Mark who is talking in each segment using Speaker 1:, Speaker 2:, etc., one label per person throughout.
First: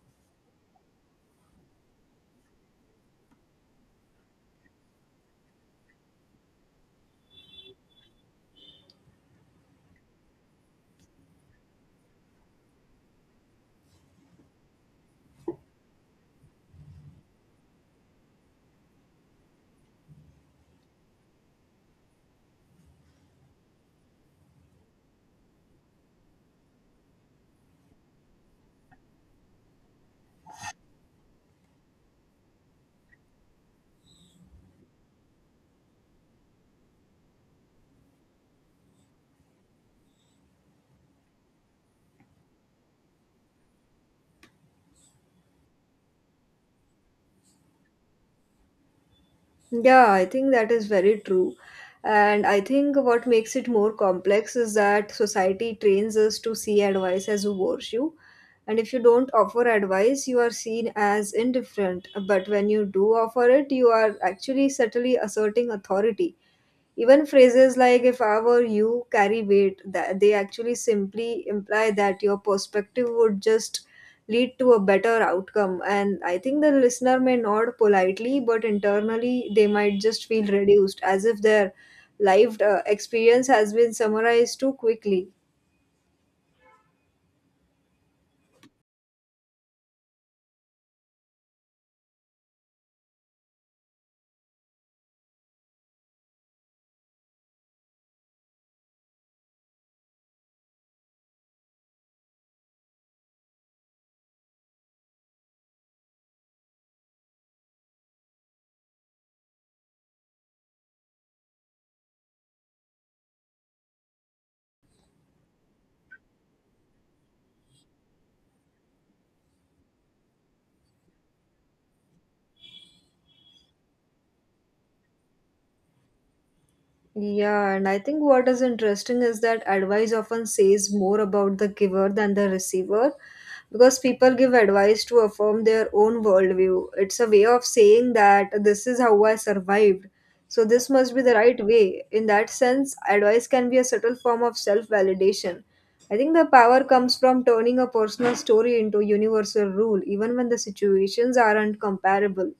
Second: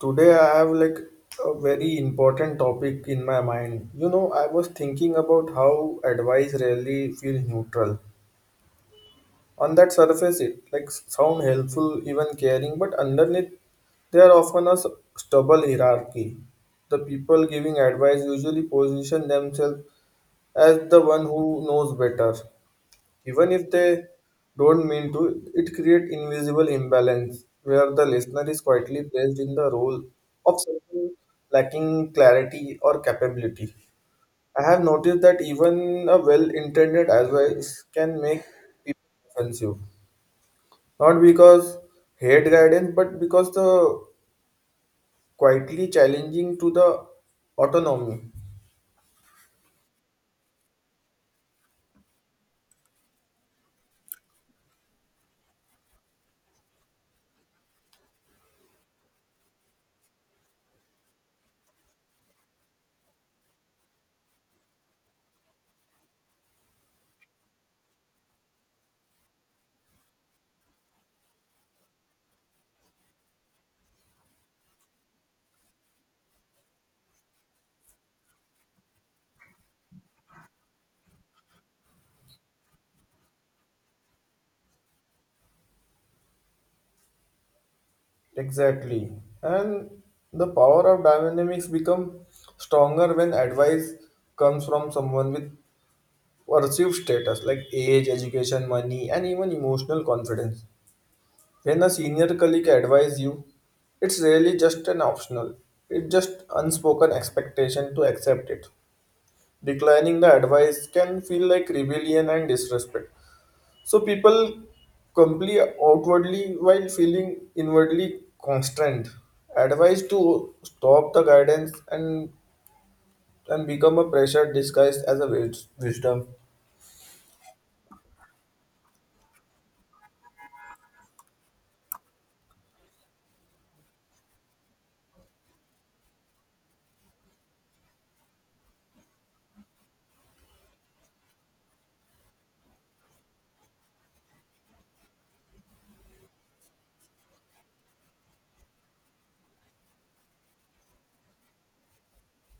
Speaker 1: Today I have like a very important topic in my mind. I was thinking about how advice rarely feels neutral. On that surface, it like sound helpful, even caring, but underneath there are often a stubble hierarchy. The people giving advice usually position themselves as the one who knows better even if they don't mean to, it creates invisible imbalance where the listener is quietly placed in the role of someone lacking clarity or capability. I have noticed that even a well-intended advice can make people offensive, not because hate guidance, but because the quietly challenging to the autonomy.
Speaker 2: Yeah, I think that is very true. And I think what makes it more complex is that society trains us to see advice as a virtue. And if you don't offer advice, you are seen as indifferent. But when you do offer it, you are actually subtly asserting authority. Even phrases like if I were you carry weight that they actually simply imply that your perspective would just lead to a better outcome. And I think the listener may nod politely, but internally they might just feel reduced as if their life experience has been summarized too quickly.
Speaker 1: Exactly. And the power of dynamics become stronger when advice comes from someone with perceived status like age, education, money, and even emotional confidence. When a senior colleague advise you, it's really just an optional. It's just unspoken expectation to accept it. Declining the advice can feel like rebellion and disrespect. So people comply outwardly while feeling inwardly constrained. Advised to stop the guidance and become a pressure disguised as a wisdom.
Speaker 2: Yeah, and I think what is interesting is that advice often says more about the giver than the receiver because people give advice to affirm their own worldview. It's a way of saying that this is how I survived, so this must be the right way. In that sense, advice can be a subtle form of self validation. I think the power comes from turning a personal story into a universal rule, even when the situations aren't comparable.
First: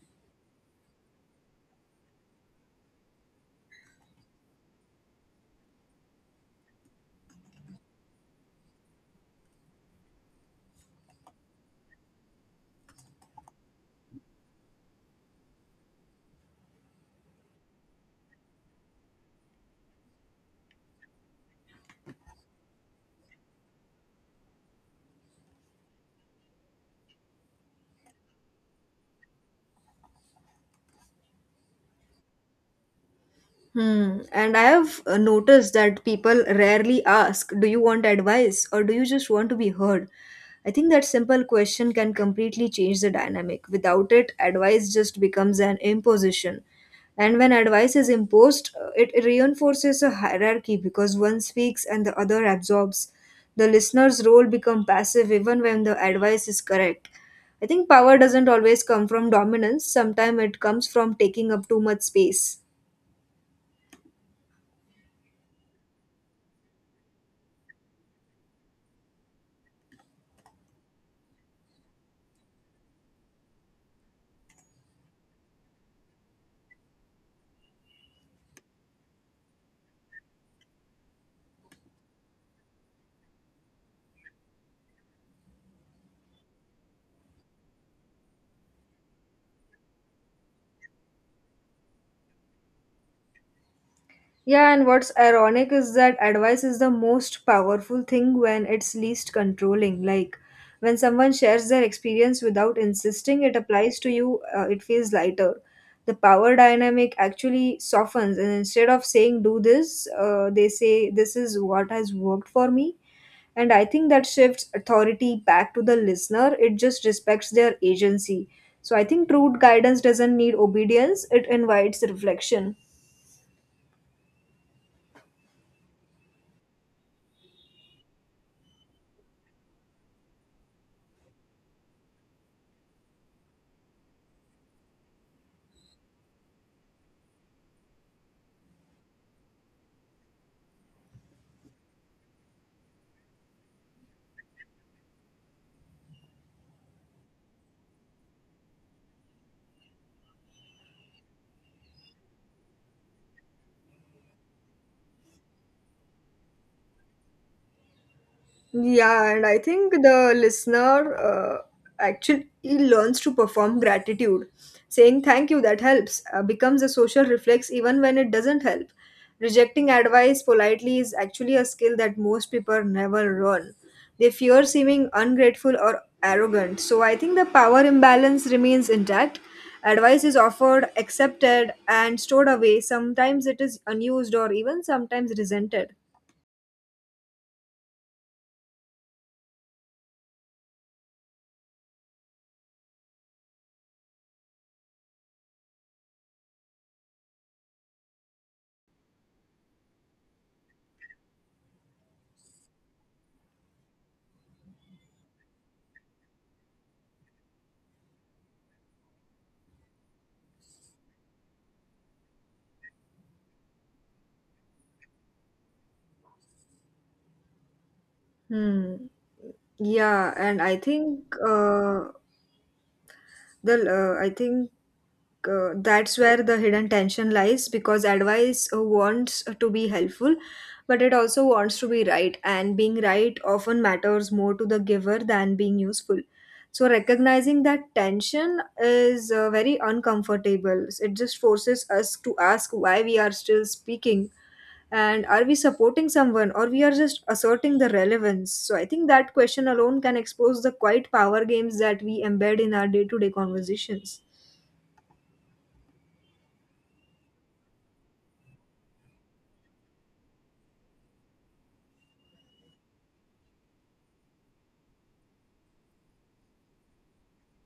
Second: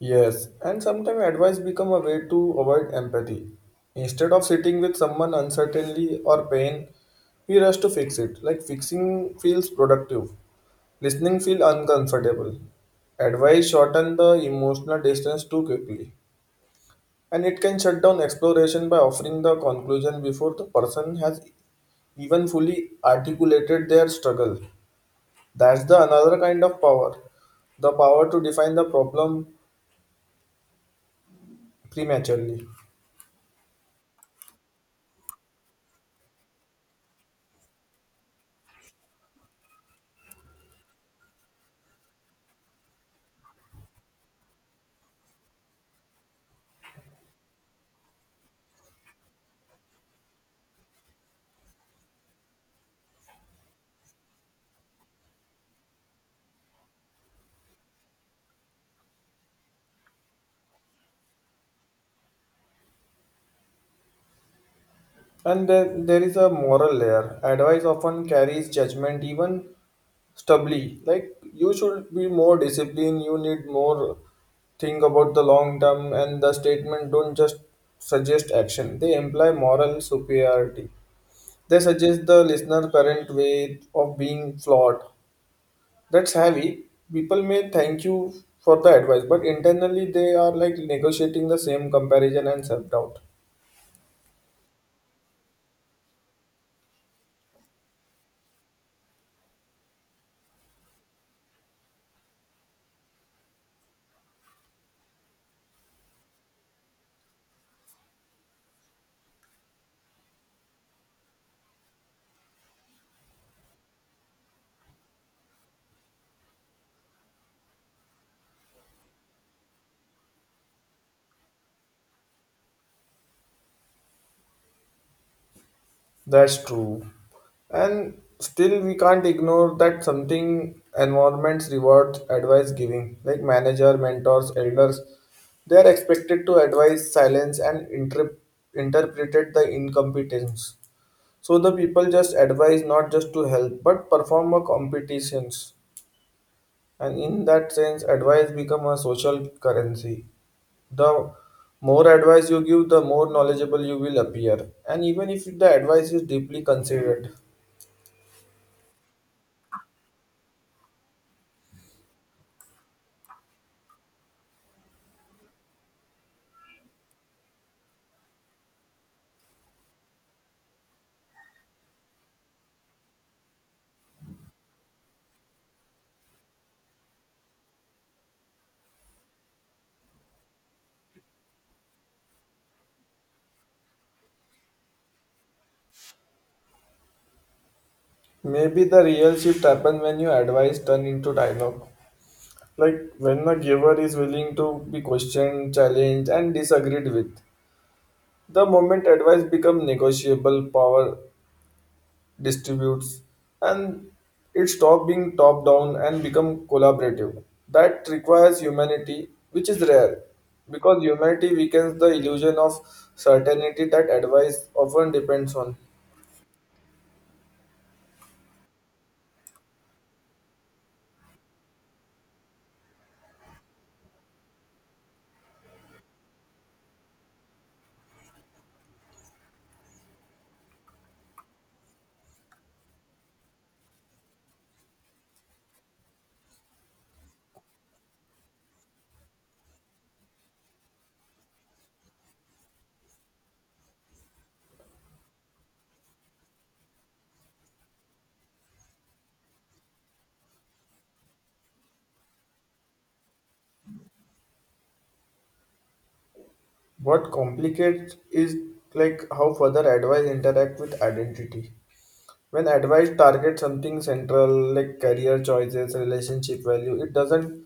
Speaker 1: Yes, and sometimes advice become a way to avoid empathy. Instead of sitting with someone uncertainly or pain, we rush to fix it. Like fixing feels productive, listening feel uncomfortable. Advice shorten the emotional distance too quickly. And it can shut down exploration by offering the conclusion before the person has even fully articulated their struggle. That's the another kind of power, the power to define the problem prematurely.
Speaker 2: Hmm. And I have noticed that people rarely ask, Do you want advice or do you just want to be heard? I think that simple question can completely change the dynamic. Without it, advice just becomes an imposition. And when advice is imposed, it reinforces a hierarchy because one speaks and the other absorbs. The listener's role becomes passive even when the advice is correct. I think power doesn't always come from dominance, sometimes it comes from taking up too much space.
Speaker 1: And then there is a moral layer. Advice often carries judgment, even stubbly. Like you should be more disciplined, you need more think about the long term, and the statement don't just suggest action. They imply moral superiority. They suggest the listener current way of being flawed. That's heavy. People may thank you for the advice, but internally they are like negotiating the same comparison and self doubt.
Speaker 2: Yeah, and what's ironic is that advice is the most powerful thing when it's least controlling. Like when someone shares their experience without insisting it applies to you, it feels lighter. The power dynamic actually softens, and instead of saying do this, they say this is what has worked for me. And I think that shifts authority back to the listener. It just respects their agency. So I think true guidance doesn't need obedience, it invites reflection.
Speaker 1: That's true. And still, we can't ignore that something environments reward advice giving, like manager, mentors, elders. They are expected to advise silence and interpret the incompetence. So the people just advise not just to help but perform a competitions, and in that sense advice become a social currency. The more advice you give, the more knowledgeable you will appear, and even if the advice is deeply considered,
Speaker 2: Yeah, and I think the listener actually learns to perform gratitude. Saying thank you that helps becomes a social reflex even when it doesn't help. Rejecting advice politely is actually a skill that most people never learn. They fear seeming ungrateful or arrogant. So I think the power imbalance remains intact. Advice is offered, accepted, and stored away. Sometimes it is unused or even sometimes resented.
Speaker 1: maybe the real shift happens when your advice turn into dialogue. Like when the giver is willing to be questioned, challenged and disagreed with, the moment advice become negotiable, power distributes, and it stop being top down and become collaborative. That requires humanity, which is rare because humanity weakens the illusion of certainty that advice often depends on.
Speaker 2: Hmm. Yeah, and I think the I think That's where the hidden tension lies because advice wants to be helpful, but it also wants to be right, and being right often matters more to the giver than being useful. So recognizing that tension is very uncomfortable. It just forces us to ask why we are still speaking and are we supporting someone or we are just asserting the relevance. So I think that question alone can expose the quiet power games that we embed in our day-to-day conversations.
Speaker 1: What complicates is like how further advice interact with identity. When advice targets something central like career choices, relationship value, it doesn't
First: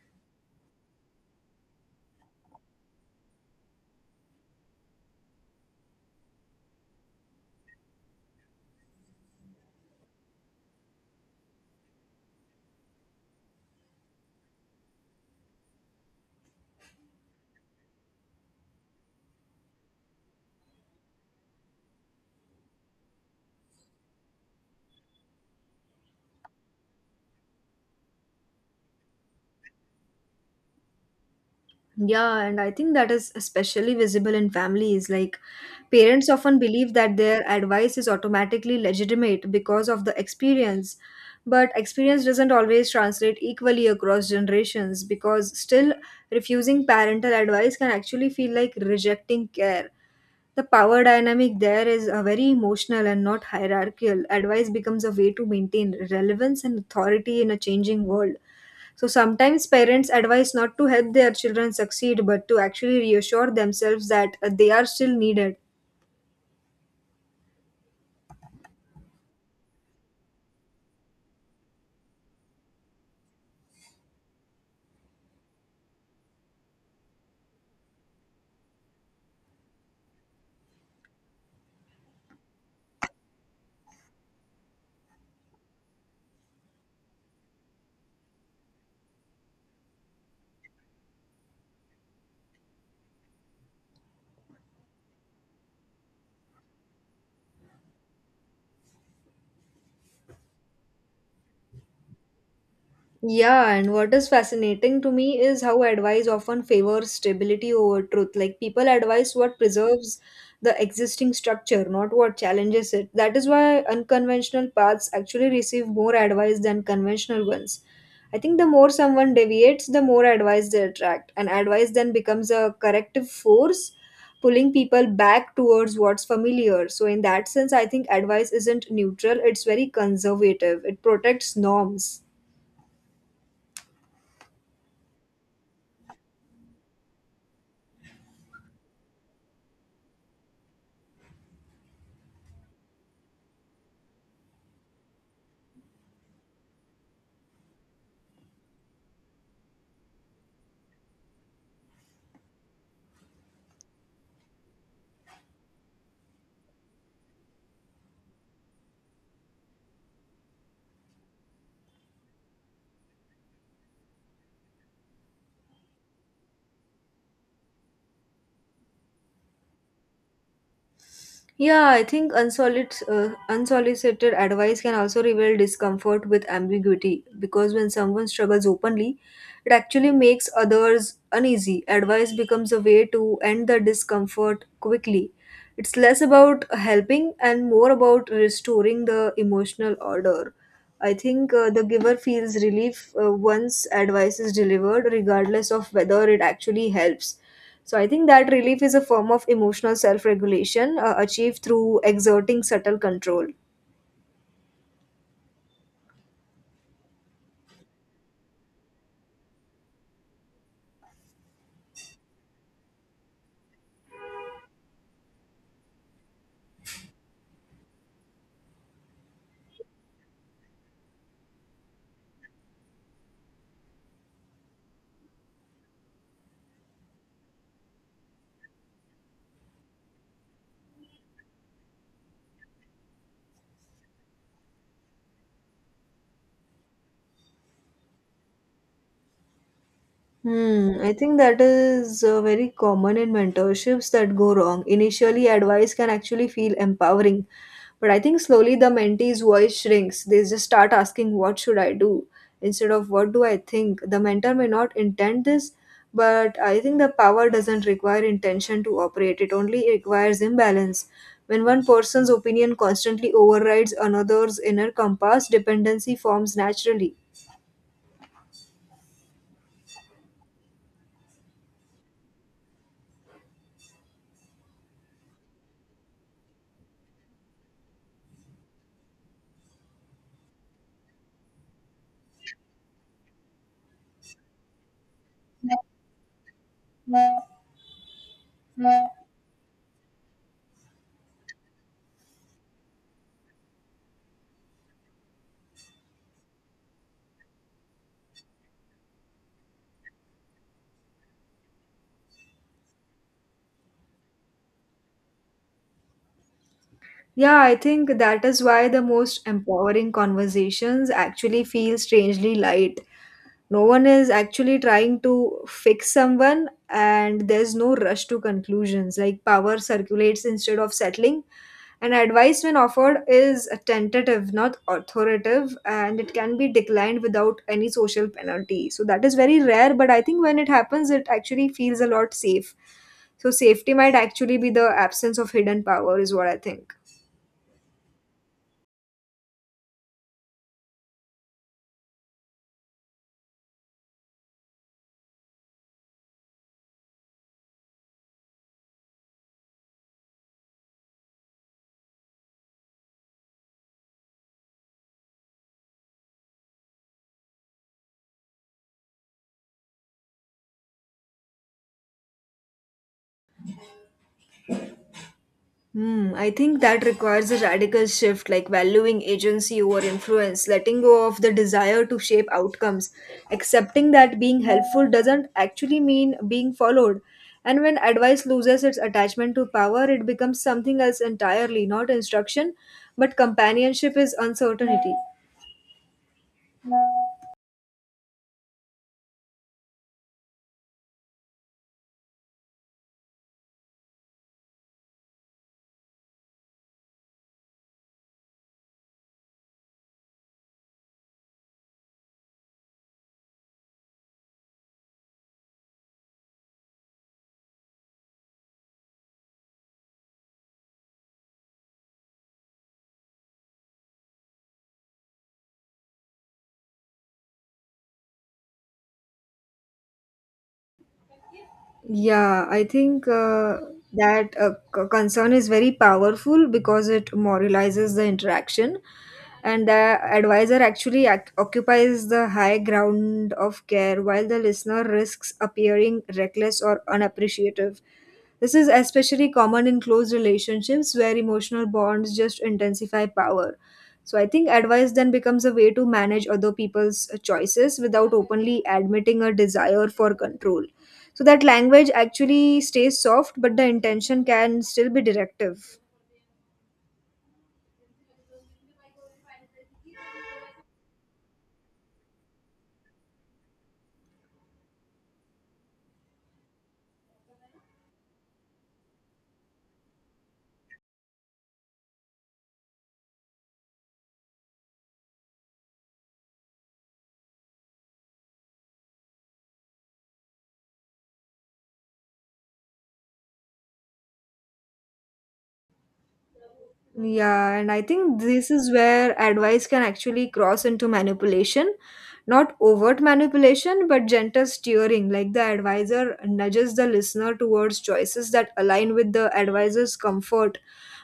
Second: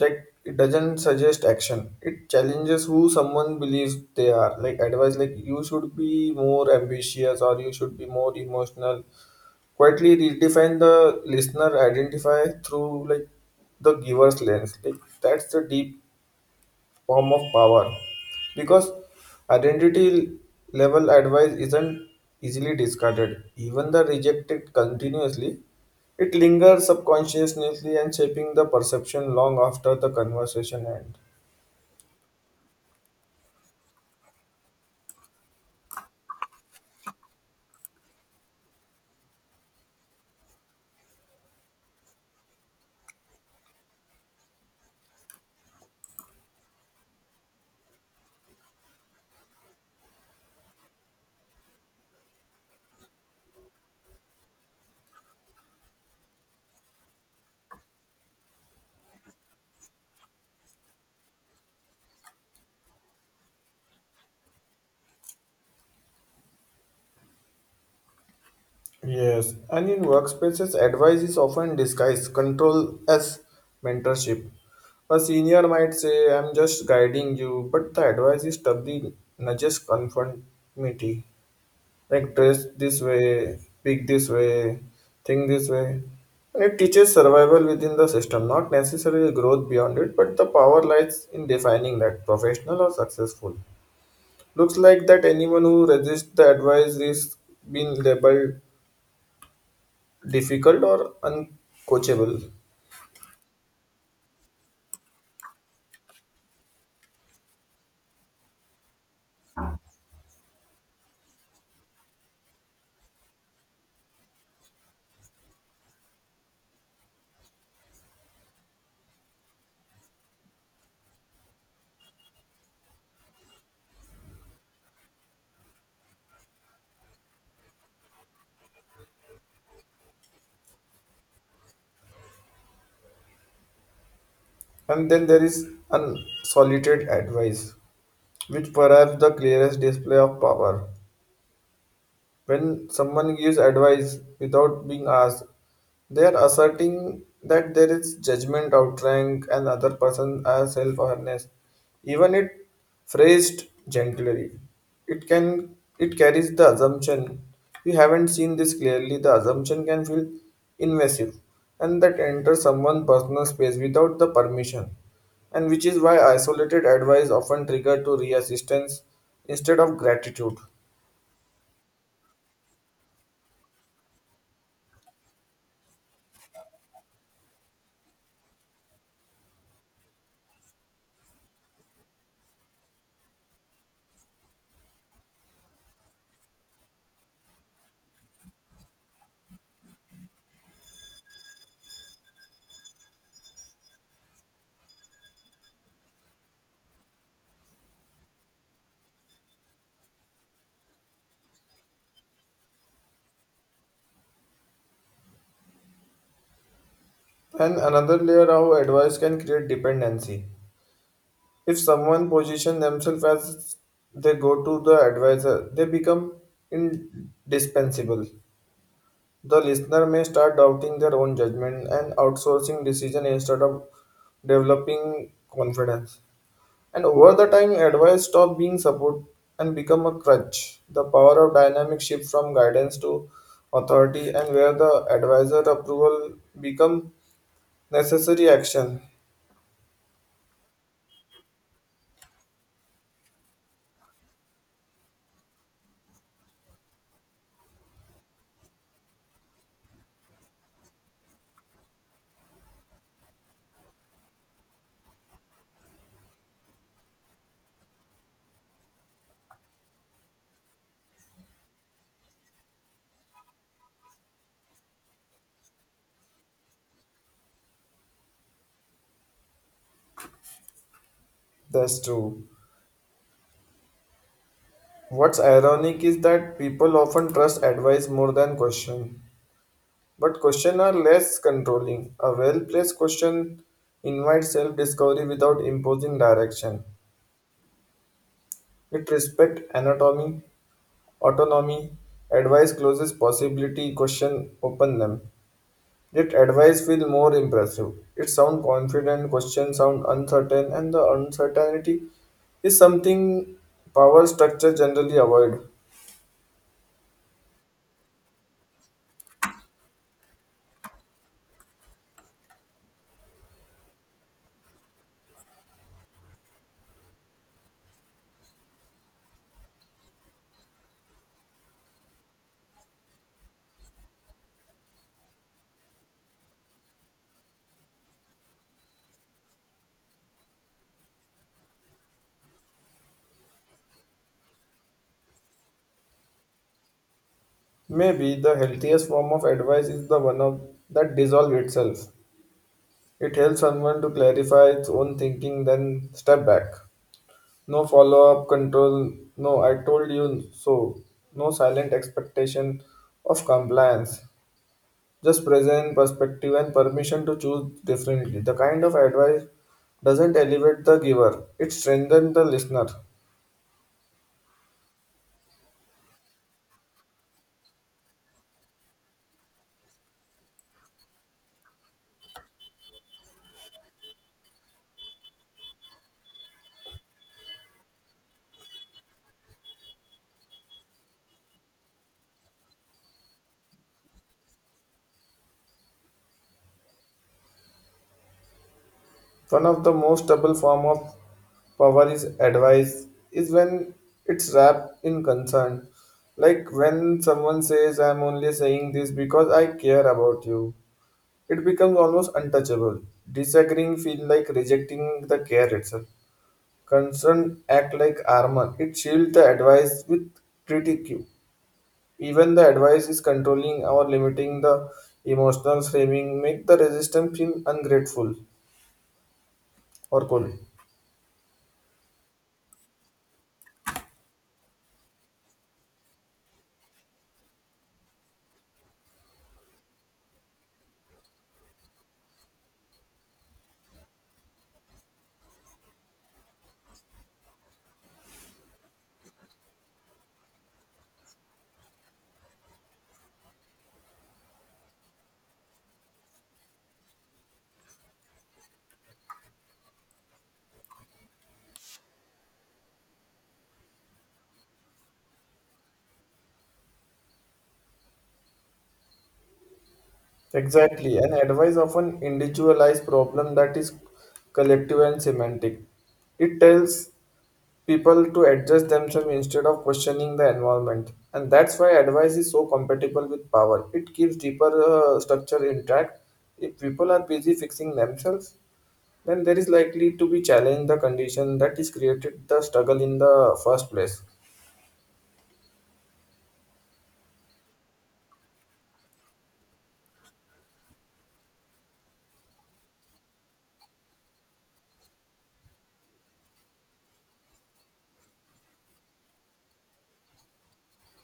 Speaker 1: like it doesn't suggest action, it challenges who someone believes they are. Like advice like you should be more ambitious or you should be more emotional quietly redefine the listener identify through like the giver's lens. Like that's the deep form of power because identity level advice isn't easily discarded. Even the rejected continuously, it lingers subconsciously and shaping the perception long after the conversation ends.
Speaker 2: Yeah, and I think that is especially visible in families. Like parents often believe that their advice is automatically legitimate because of the experience, but experience doesn't always translate equally across generations because still refusing parental advice can actually feel like rejecting care. The power dynamic there is a very emotional and not hierarchical. Advice becomes a way to maintain relevance and authority in a changing world. So sometimes parents advise not to help their children succeed, but to actually reassure themselves that they are still needed.
Speaker 1: Yes, and in workspaces, advice is often disguised control as mentorship. A senior might say, I'm just guiding you, but the advice is doubly nudges conformity. Like dress this way, speak this way, think this way. And it teaches survival within the system, not necessarily growth beyond it, but the power lies in defining that professional or successful. Looks like that anyone who resists the advice is being labeled difficult or uncoachable.
Speaker 2: Yeah, and what is fascinating to me is how advice often favors stability over truth. Like people advise what preserves the existing structure, not what challenges it. That is why unconventional paths actually receive more advice than conventional ones. I think the more someone deviates, the more advice they attract, and advice then becomes a corrective force, pulling people back towards what's familiar. So, in that sense, I think advice isn't neutral, it's very conservative, it protects norms.
Speaker 1: And then there is unsolicited advice, which perhaps the clearest display of power. When someone gives advice without being asked, they are asserting that there is judgment, outrank, another person as self-awareness. Even it phrased gently, it carries the assumption. You haven't seen this clearly. The assumption can feel invasive, and that enters someone's personal space without the permission, and which is why isolated advice often trigger to resistance instead of gratitude.
Speaker 2: Yeah, I think unsolicited advice can also reveal discomfort with ambiguity because when someone struggles openly, it actually makes others uneasy. Advice becomes a way to end the discomfort quickly. It's less about helping and more about restoring the emotional order. I think the giver feels relief once advice is delivered, regardless of whether it actually helps. So I think that relief is a form of emotional self regulation achieved through exerting subtle control.
Speaker 1: And another layer how advice can create dependency. If someone position themselves as they go to the advisor, they become indispensable. The listener may start doubting their own judgment and outsourcing decision instead of developing confidence. And over the time, advice stop being support and become a crutch. The power of dynamic shift from guidance to authority and where the advisor approval become necessary action.
Speaker 2: Hmm, I think that is very common in mentorships that go wrong. Initially, advice can actually feel empowering, but I think slowly the mentee's voice shrinks. They just start asking, What should I do? Instead of What do I think? The mentor may not intend this, but I think the power doesn't require intention to operate, it only requires imbalance. When one person's opinion constantly overrides another's inner compass, dependency forms naturally.
Speaker 1: That's true. What's ironic is that people often trust advice more than question, but questions are less controlling. A well placed question invites self discovery without imposing direction. It respects anatomy, autonomy, advice closes possibility, question open them. Yet advice feel more impressive. It sound confident, question sound uncertain, and the uncertainty is something power structure generally avoid.
Speaker 2: Yeah, I think that is why the most empowering conversations actually feel strangely light. No one is actually trying to fix someone, and there's no rush to conclusions. Like power circulates instead of settling, and advice, when offered, is tentative, not authoritative, and it can be declined without any social penalty. So, that is very rare, but I think when it happens, it actually feels a lot safe. So, safety might actually be the absence of hidden power, is what I think.
Speaker 1: Maybe the healthiest form of advice is the one of that dissolve itself. It helps someone to clarify its own thinking, then step back. No follow up control, no I told you so, no silent expectation of compliance. Just present perspective and permission to choose differently. The kind of advice doesn't elevate the giver, it strengthens the listener.
Speaker 2: Hmm, I think that requires a radical shift like valuing agency over influence, letting go of the desire to shape outcomes, accepting that being helpful doesn't actually mean being followed. And when advice loses its attachment to power, it becomes something else entirely, not instruction, but companionship is uncertainty.
Speaker 1: One of the most stable form of power is advice is when it's wrapped in concern. Like when someone says I'm only saying this because I care about you. It becomes almost untouchable. Disagreeing feel like rejecting the care itself. Concern act like armor. It shields the advice with critique. Even the advice is controlling or limiting the emotional framing make the resistance feel ungrateful or cold.
Speaker 2: Yeah, I think concern is very powerful because it moralizes the interaction, and the advisor actually occupies the high ground of care while the listener risks appearing reckless or unappreciative. This is especially common in close relationships where emotional bonds just intensify power. So I think advice then becomes a way to manage other people's choices without openly admitting a desire for control, so that language actually stays soft but the intention can still be directive.
Speaker 1: Exactly, and advice of an individualized problem that is collective and semantic. It tells people to adjust themselves instead of questioning the environment, and that's why advice is so compatible with power. It keeps deeper structure intact. If people are busy fixing themselves, then there is likely to be challenge the condition that is created the struggle in the first place.
Speaker 2: Yeah, and I think this is where advice can actually cross into manipulation. Not overt manipulation, but gentle steering, like the advisor nudges the listener towards choices that align with the advisor's comfort,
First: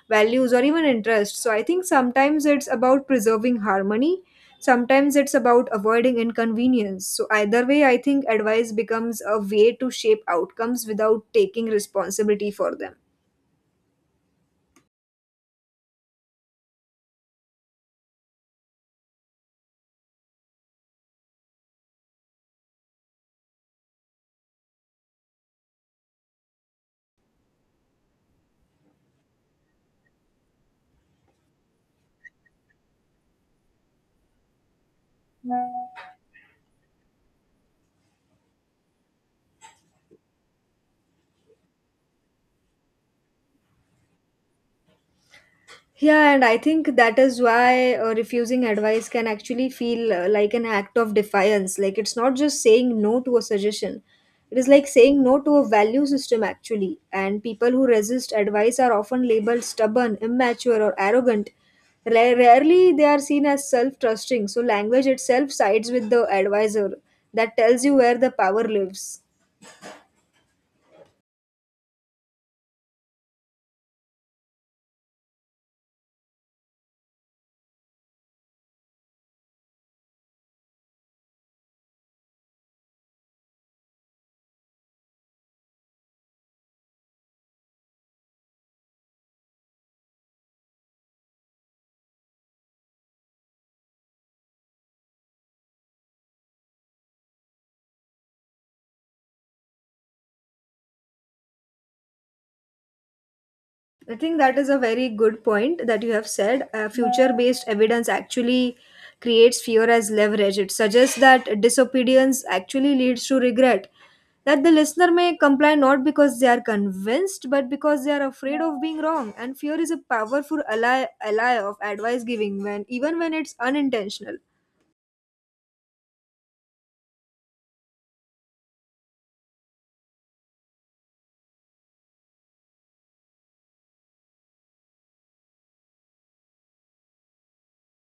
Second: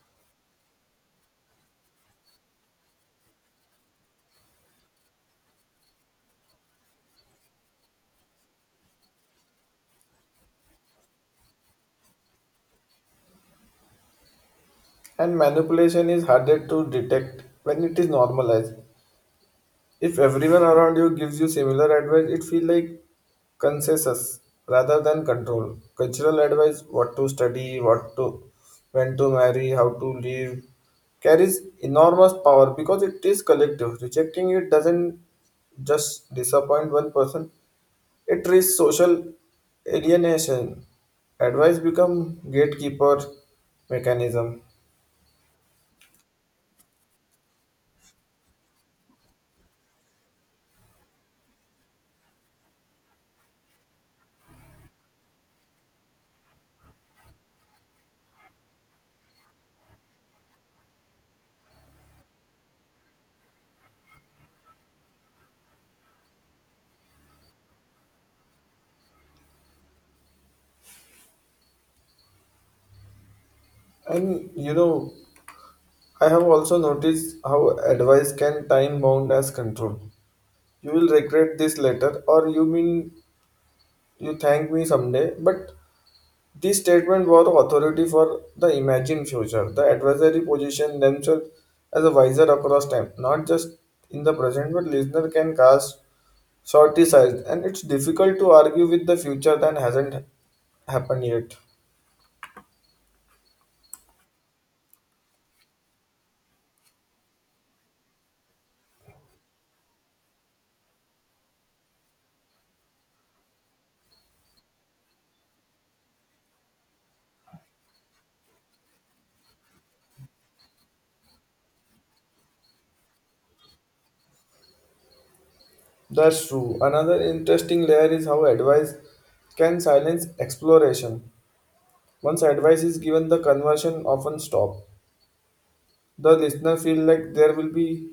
Speaker 2: values, or even interests. So I think sometimes it's about preserving harmony, sometimes it's about avoiding inconvenience. So either way, I think advice becomes a way to shape outcomes without taking responsibility for them.
Speaker 1: And manipulation is harder to detect when it is normalized. If everyone around you gives you similar advice, it feels like consensus rather than control. Cultural advice, what to study, what to when to marry, how to live, carries enormous power because it is collective. Rejecting it doesn't just disappoint one person, it risks social alienation. Advice become gatekeeper mechanism.
Speaker 2: Yeah, and I think that is why refusing advice can actually feel like an act of defiance. Like it's not just saying no to a suggestion, it is like saying no to a value system, actually. And people who resist advice are often labeled stubborn, immature, or arrogant. Rarely they are seen as self trusting. So, language itself sides with the advisor that tells you where the power lives.
Speaker 1: And I have also noticed how advice can time bound as control. You will regret this later, or you mean you thank me someday. But this statement was authority for the imagined future. The advisory position themselves as a wiser across time, not just in the present, but listener can cast shortesize, and it's difficult to argue with the future that hasn't happened yet.
Speaker 2: I think that is a very good point that you have said. Future based evidence actually creates fear as leverage. It suggests that disobedience actually leads to regret. That the listener may comply not because they are convinced, but because they are afraid of being wrong. And fear is a powerful ally, ally of advice giving, when even when it's unintentional.
Speaker 1: That's true. Another interesting layer is how advice can silence exploration. Once advice is given, the conversion often stop. The listener feel like there will be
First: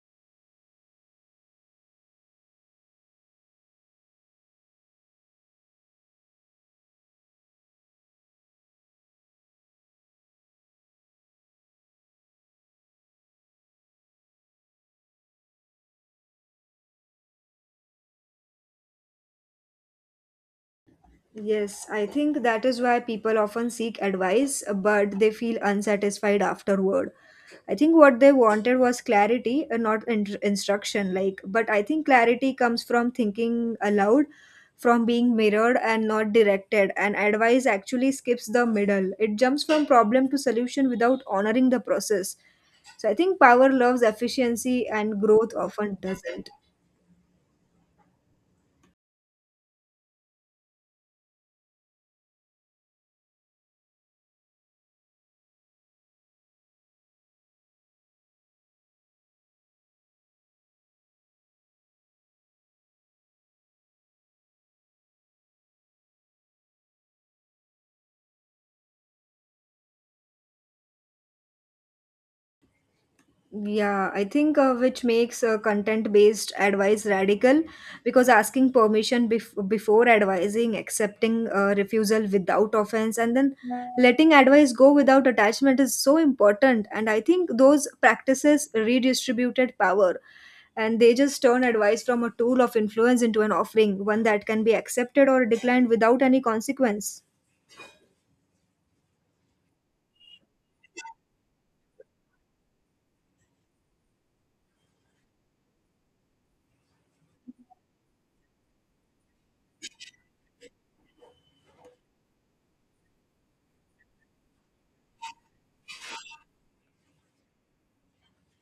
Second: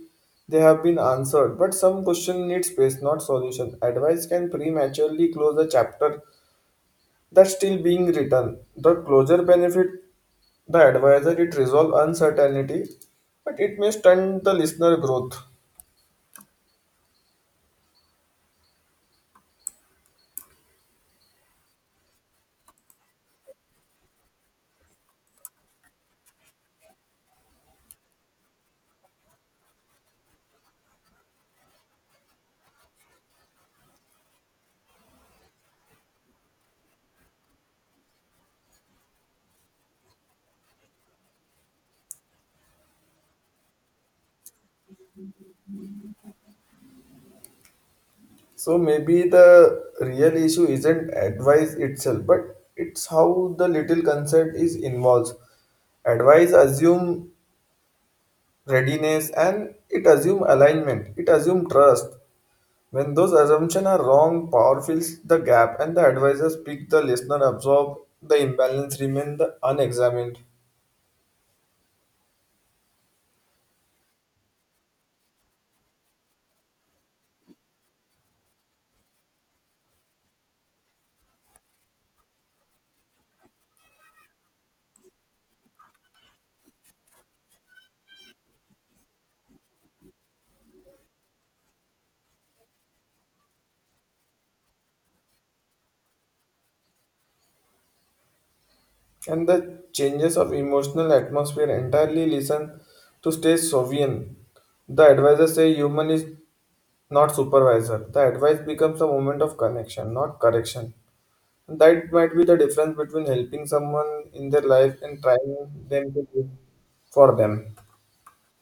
Speaker 1: they have been answered, but some question need space, not solution. Advice can prematurely close a chapter that's still being written. The closure benefit the advisor it resolve uncertainty, but it may stunt the listener growth.
Speaker 2: Yes, I think that is why people often seek advice, but they feel unsatisfied afterward. I think what they wanted was clarity, not in- instruction. Like, but I think clarity comes from thinking aloud, from being mirrored and not directed. And advice actually skips the middle. It jumps from problem to solution without honoring the process. So I think power loves efficiency, and growth often doesn't.
Speaker 1: So maybe the real issue isn't advice itself, but it's how the little consent is involved. Advice assume readiness, and it assume alignment, it assume trust. When those assumptions are wrong, power fills the gap, and the advisor speak, the listener absorb, the imbalance remain the unexamined.
Speaker 2: Yeah, I think which makes Content-based advice radical because asking permission before advising, accepting refusal without offense, and then letting advice go without attachment is so important. And I think those practices redistributed power and they just turn advice from a tool of influence into an offering, one that can be accepted or declined without any consequence.
Speaker 1: And the changes of emotional atmosphere entirely listen to stay sovereign, the advisor say human is not supervisor, the advice becomes a moment of connection, not correction. That might be the difference between helping someone in their life and trying them to do for them.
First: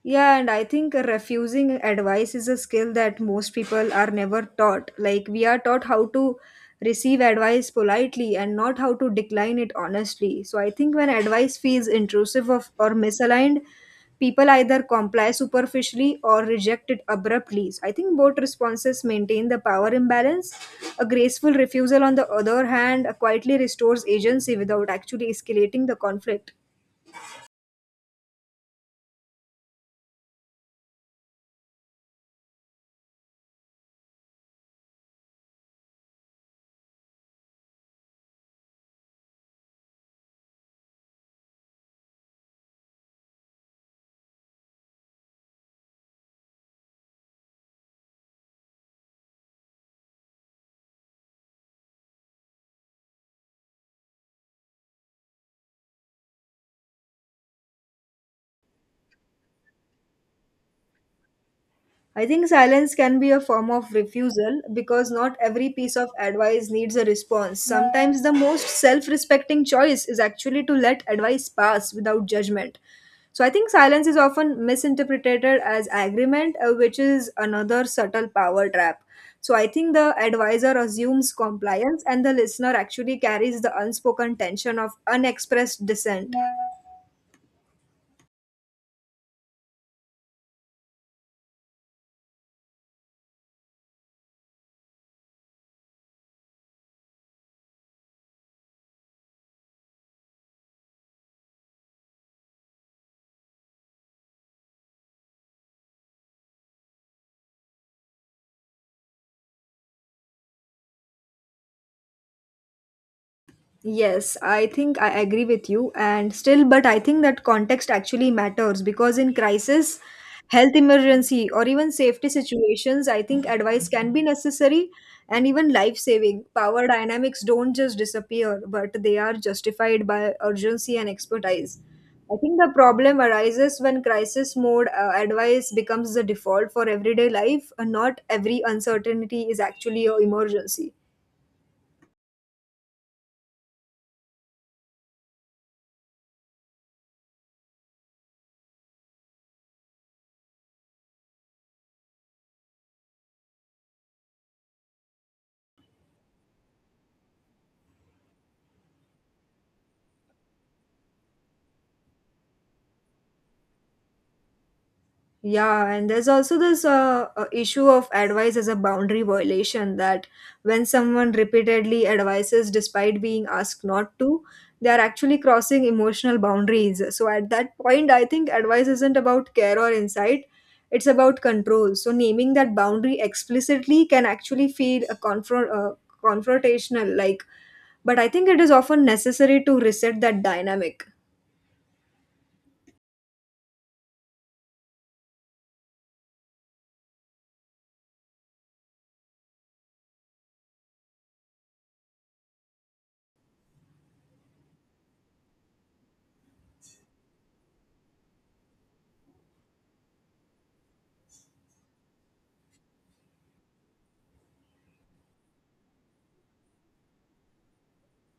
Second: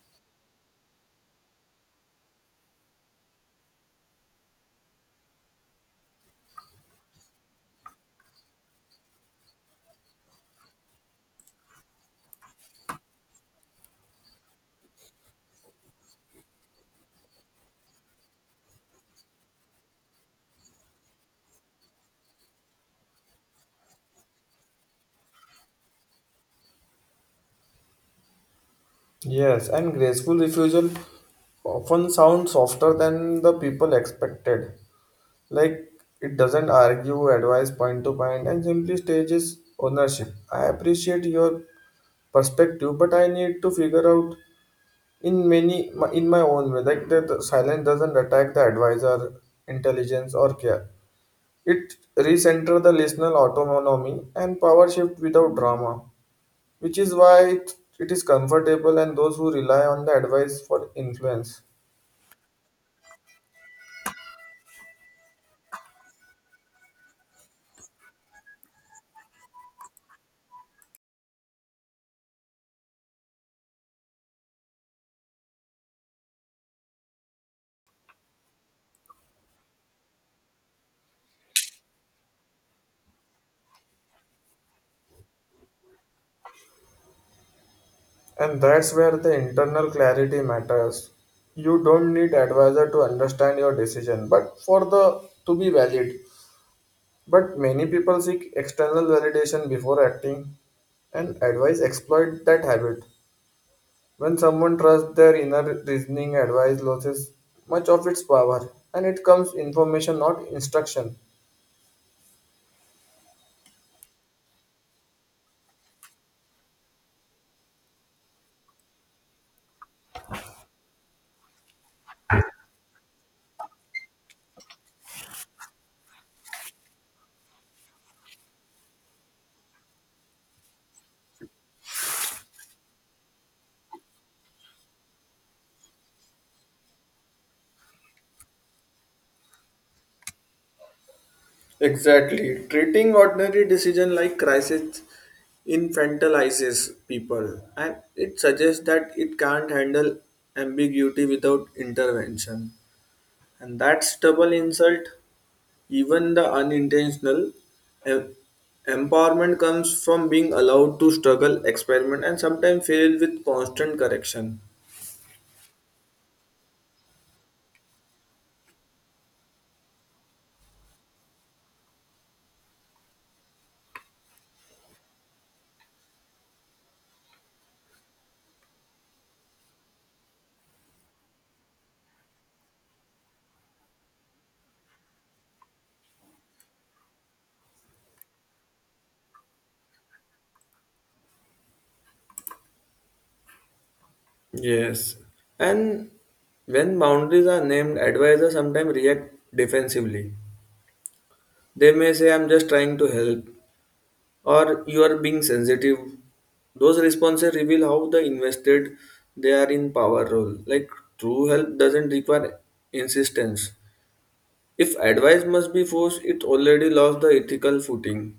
Speaker 2: Yeah, and I think refusing advice is a skill that most people are never taught. Like, we are taught how to receive advice politely and not how to decline it honestly. So, I think when advice feels intrusive of, or misaligned, people either comply superficially or reject it abruptly. So, I think both responses maintain the power imbalance. A graceful refusal, on the other hand, quietly restores agency without actually escalating the conflict.
Speaker 1: Yes, and graceful refusal often sounds softer than the people expected. Like it doesn't argue, advise point to point, and simply stages ownership. I appreciate your perspective, but I need to figure out in my own way. Like that, the silence doesn't attack the advisor, intelligence, or care. It recenters the listener autonomy and power shift without drama, which is why it is comfortable and those who rely on the advice for influence.
Speaker 2: I think silence can be a form of refusal because not every piece of advice needs a response. Sometimes the most self respecting choice is actually to let advice pass without judgment. So I think silence is often misinterpreted as agreement, which is another subtle power trap. So I think the advisor assumes compliance and the listener actually carries the unspoken tension of unexpressed dissent.
Speaker 1: And that's where the internal clarity matters. You don't need advisor to understand your decision, but for the to be valid. But many people seek external validation before acting, and advice exploit that habit. When someone trusts their inner reasoning, advice loses much of its power and it comes information, not instruction.
Speaker 2: Yes, I think I agree with you. And still, but I think that context actually matters because in crisis, health emergency, or even safety situations, I think advice can be necessary and even life saving. Power dynamics don't just disappear, but they are justified by urgency and expertise. I think the problem arises when crisis mode advice becomes the default for everyday life. And not every uncertainty is actually an emergency.
Speaker 1: Exactly. Treating ordinary decision like crisis infantilizes people and it suggests that it can't handle ambiguity without intervention. And that's double insult. Even the unintentional em- empowerment comes from being allowed to struggle, experiment, and sometimes fail with constant correction.
Speaker 2: Yeah, and there's also this issue of advice as a boundary violation that when someone repeatedly advises despite being asked not to, they are actually crossing emotional boundaries. So at that point, I think advice isn't about care or insight, it's about control. So naming that boundary explicitly can actually feel a confrontational like but I think it is often necessary to reset that dynamic.
Speaker 1: Yes. And when boundaries are named, advisors sometimes react defensively. They may say, I'm just trying to help, or you are being sensitive. Those responses reveal how the invested they are in power role. Like true help doesn't require insistence. If advice must be forced, it already lost the ethical footing.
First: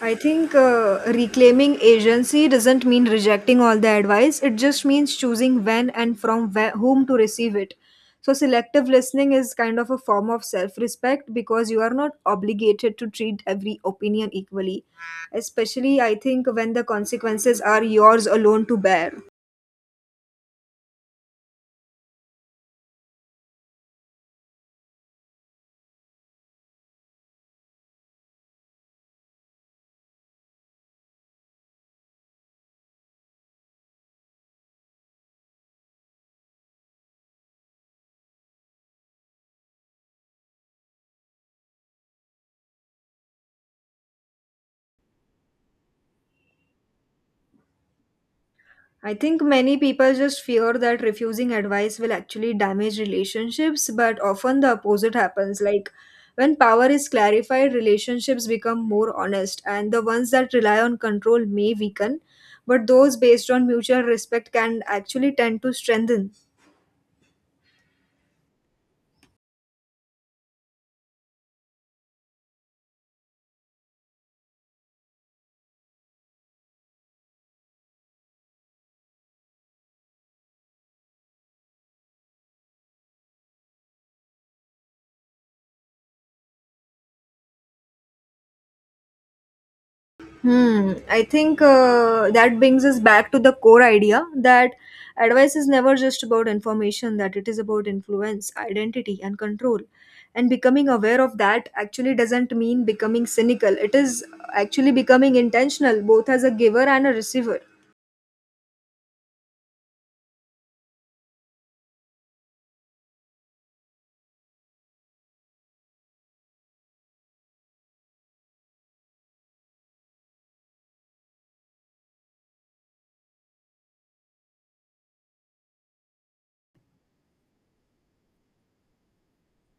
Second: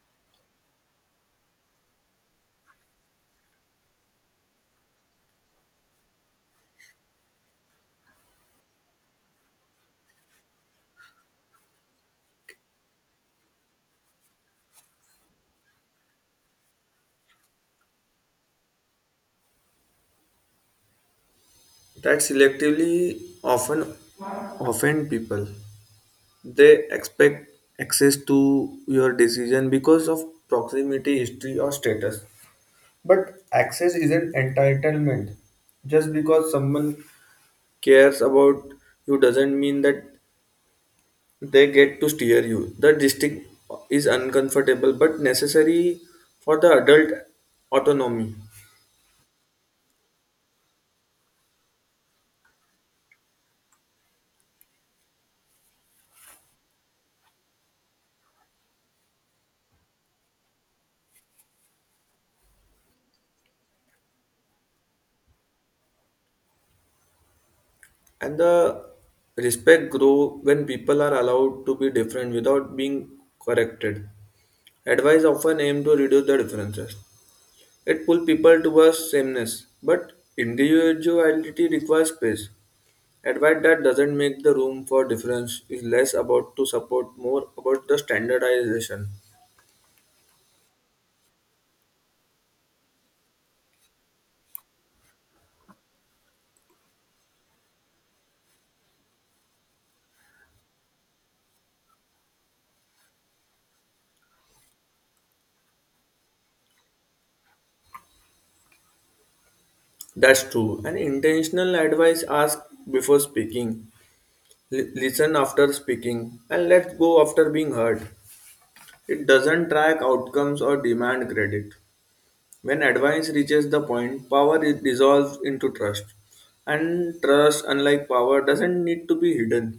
Speaker 2: I think reclaiming agency doesn't mean rejecting all the advice. It just means choosing when and from where, whom to receive it. So, selective listening is kind of a form of self respect because you are not obligated to treat every opinion equally, especially, I think, when the consequences are yours alone to bear.
Speaker 1: That selectively often offend people. They expect access to your decision because of proximity, history, or status. But access isn't entitlement. Just because someone cares about you doesn't mean that they get to steer you. The distinct is uncomfortable but necessary for the adult autonomy.
Speaker 2: I think many people just fear that refusing advice will actually damage relationships, but often the opposite happens. Like when power is clarified, relationships become more honest, and the ones that rely on control may weaken, but those based on mutual respect can actually tend to strengthen.
Speaker 1: And the respect grow when people are allowed to be different without being corrected. Advice often aim to reduce the differences. It pulls people towards sameness, but individuality requires space. Advice that doesn't make the room for difference is less about to support, more about the standardization.
Speaker 2: Hmm. I think that brings us back to the core idea that advice is never just about information, that it is about influence, identity, and control. And becoming aware of that actually doesn't mean becoming cynical, it is actually becoming intentional, both as a giver and a receiver.
Speaker 1: That's true. And intentional advice ask before speaking, listen after speaking, and let go after being heard. It doesn't track outcomes or demand credit. When advice reaches the point, power is dissolves into trust. And trust, unlike power, doesn't need to be hidden.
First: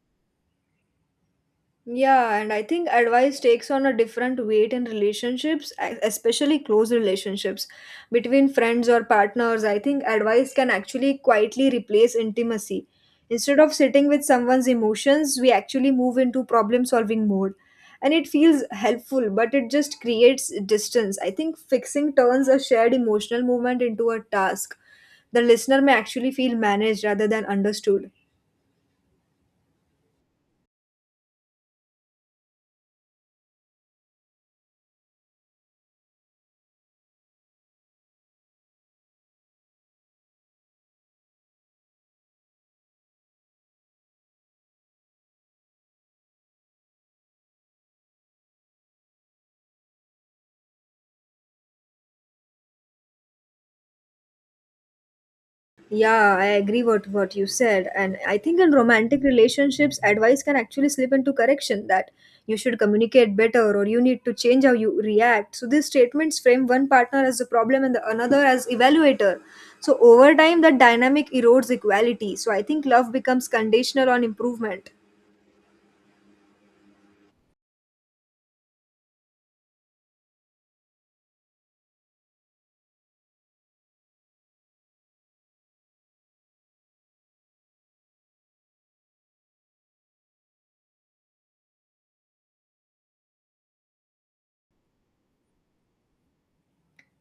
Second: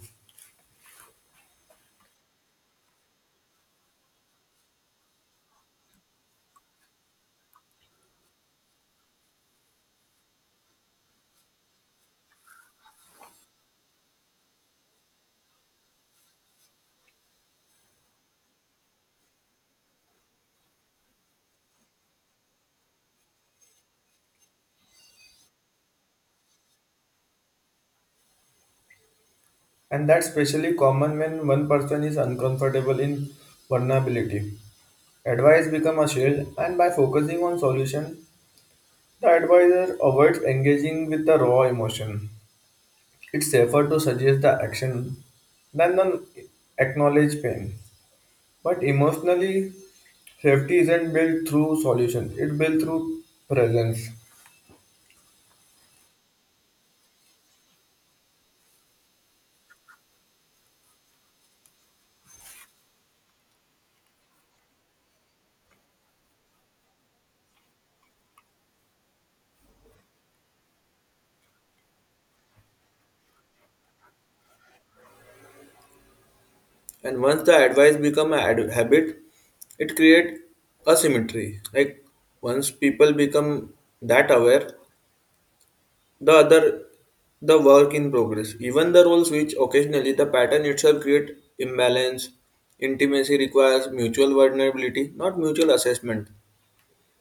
Speaker 2: Yeah, and I think advice takes on a different weight in relationships, especially close relationships between friends or partners. I think advice can actually quietly replace intimacy. Instead of sitting with someone's emotions, we actually move into problem solving mode. And it feels helpful, but it just creates distance. I think fixing turns a shared emotional moment into a task. The listener may actually feel managed rather than understood.
Speaker 1: One person is uncomfortable in vulnerability. Advice becomes a shield, and by solution, the advisor avoids engaging with the emotion. It's safer to suggest the action than the acknowledge pain. But emotionally, safety isn't built through solution; it's built through presence.
Speaker 2: Yeah, I agree what you said, and I think in romantic relationships, advice can actually slip into correction that you should communicate better or you need to change how you react. So these statements frame one partner as the problem and the another as evaluator. So over time, that dynamic erodes equality. So I think love becomes conditional on improvement.
Speaker 1: And once the advice becomes a habit, it creates asymmetry. Like once people become that aware, the other the work in progress. Even the roles switch occasionally, the pattern itself creates imbalance. Intimacy requires mutual vulnerability, not mutual assessment.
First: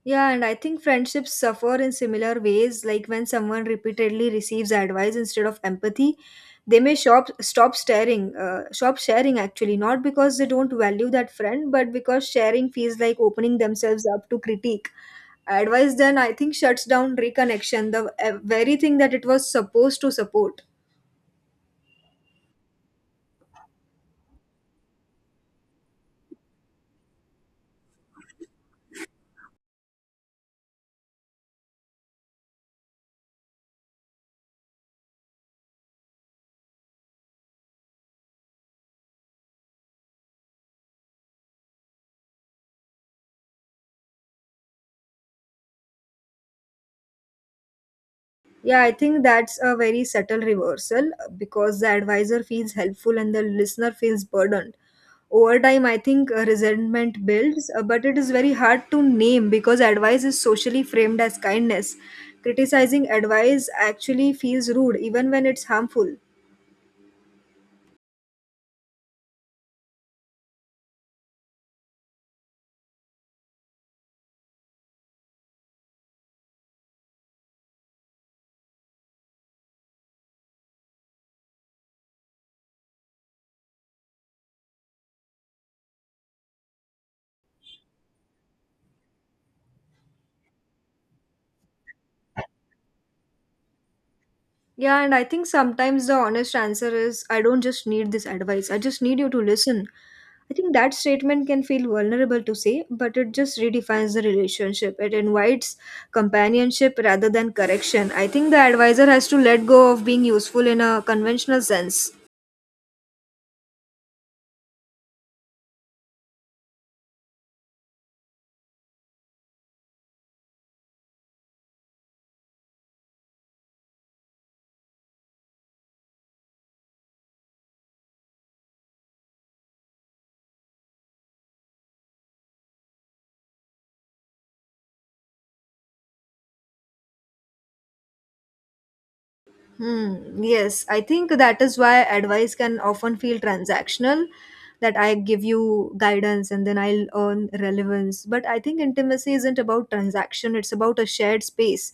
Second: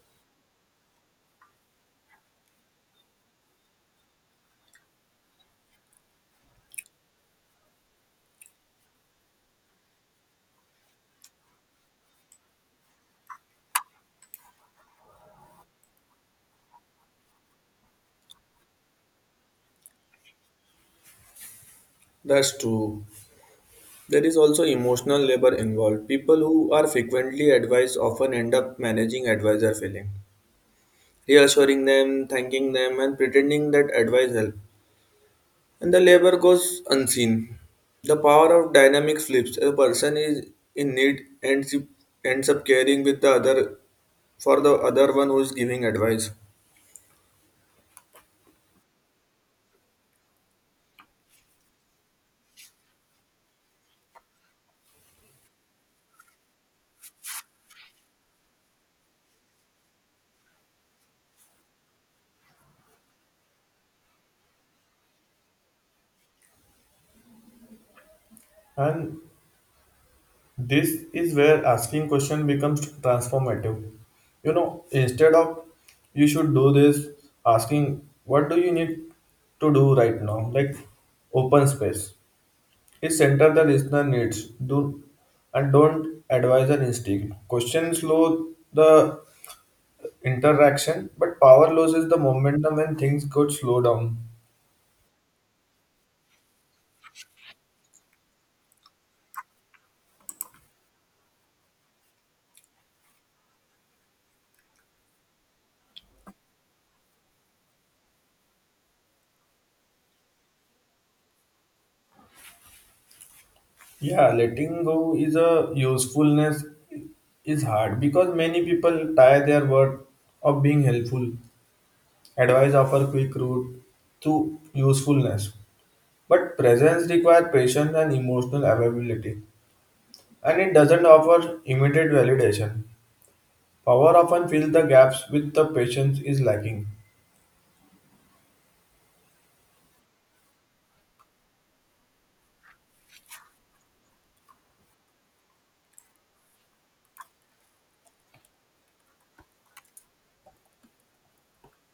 Speaker 2: Yeah, and I think friendships suffer in similar ways. Like when someone repeatedly receives advice instead of empathy, they may stop sharing actually, not because they don't value that friend, but because sharing feels like opening themselves up to critique. Advice then, I think, shuts down reconnection, the very thing that it was supposed to support.
Speaker 1: That's true. There is also emotional labor involved. People who are frequently advised often end up managing advisor feeling, reassuring them, thanking them, and pretending that advice helped. And the labor goes unseen. The power of dynamic flips. A person is in need ends up caring with the other for the other one who is giving advice.
Speaker 2: Yeah, I think that's a very subtle reversal because the advisor feels helpful and the listener feels burdened. Over time, I think resentment builds, but it is very hard to name because advice is socially framed as kindness. Criticizing advice actually feels rude, even when it's harmful.
Speaker 1: And this is where asking question becomes transformative. Instead of you should do this, asking what do you need to do right now, like open space. It center the listener needs. Do and don't advise an instinct. Question slow the interaction, but power loses the momentum when things could slow down.
Speaker 2: Yeah, and I think sometimes the honest answer is I don't just need this advice, I just need you to listen. I think that statement can feel vulnerable to say, but it just redefines the relationship. It invites companionship rather than correction. I think the advisor has to let go of being useful in a conventional sense.
Speaker 1: Yeah, letting go is a usefulness is hard because many people tie their worth of being helpful. Advice offer quick route to usefulness, but presence requires patience and emotional availability, and it doesn't offer immediate validation. Power often fills the gaps with the patience is lacking.
Speaker 2: Hmm. Yes, I think that is why advice can often feel transactional, that I give you guidance and then I'll earn relevance. But I think intimacy isn't about transaction, it's about a shared space.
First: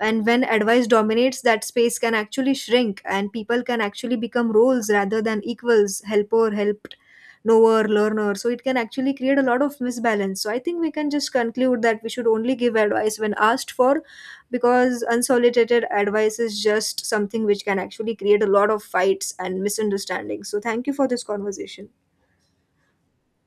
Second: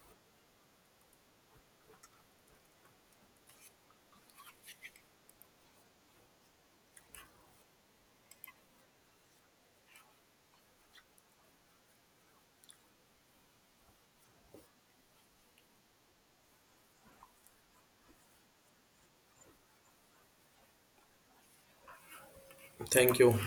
Speaker 2: And when advice dominates, that space can actually shrink and people can actually become roles rather than equals, helper, helped, knower, learner. So it can actually create a lot of misbalance. So I think we can just conclude that we should only give advice when asked for because unsolicited advice is just something which can actually create a lot of fights and misunderstandings. So, thank you for this conversation.
Speaker 1: Thank you.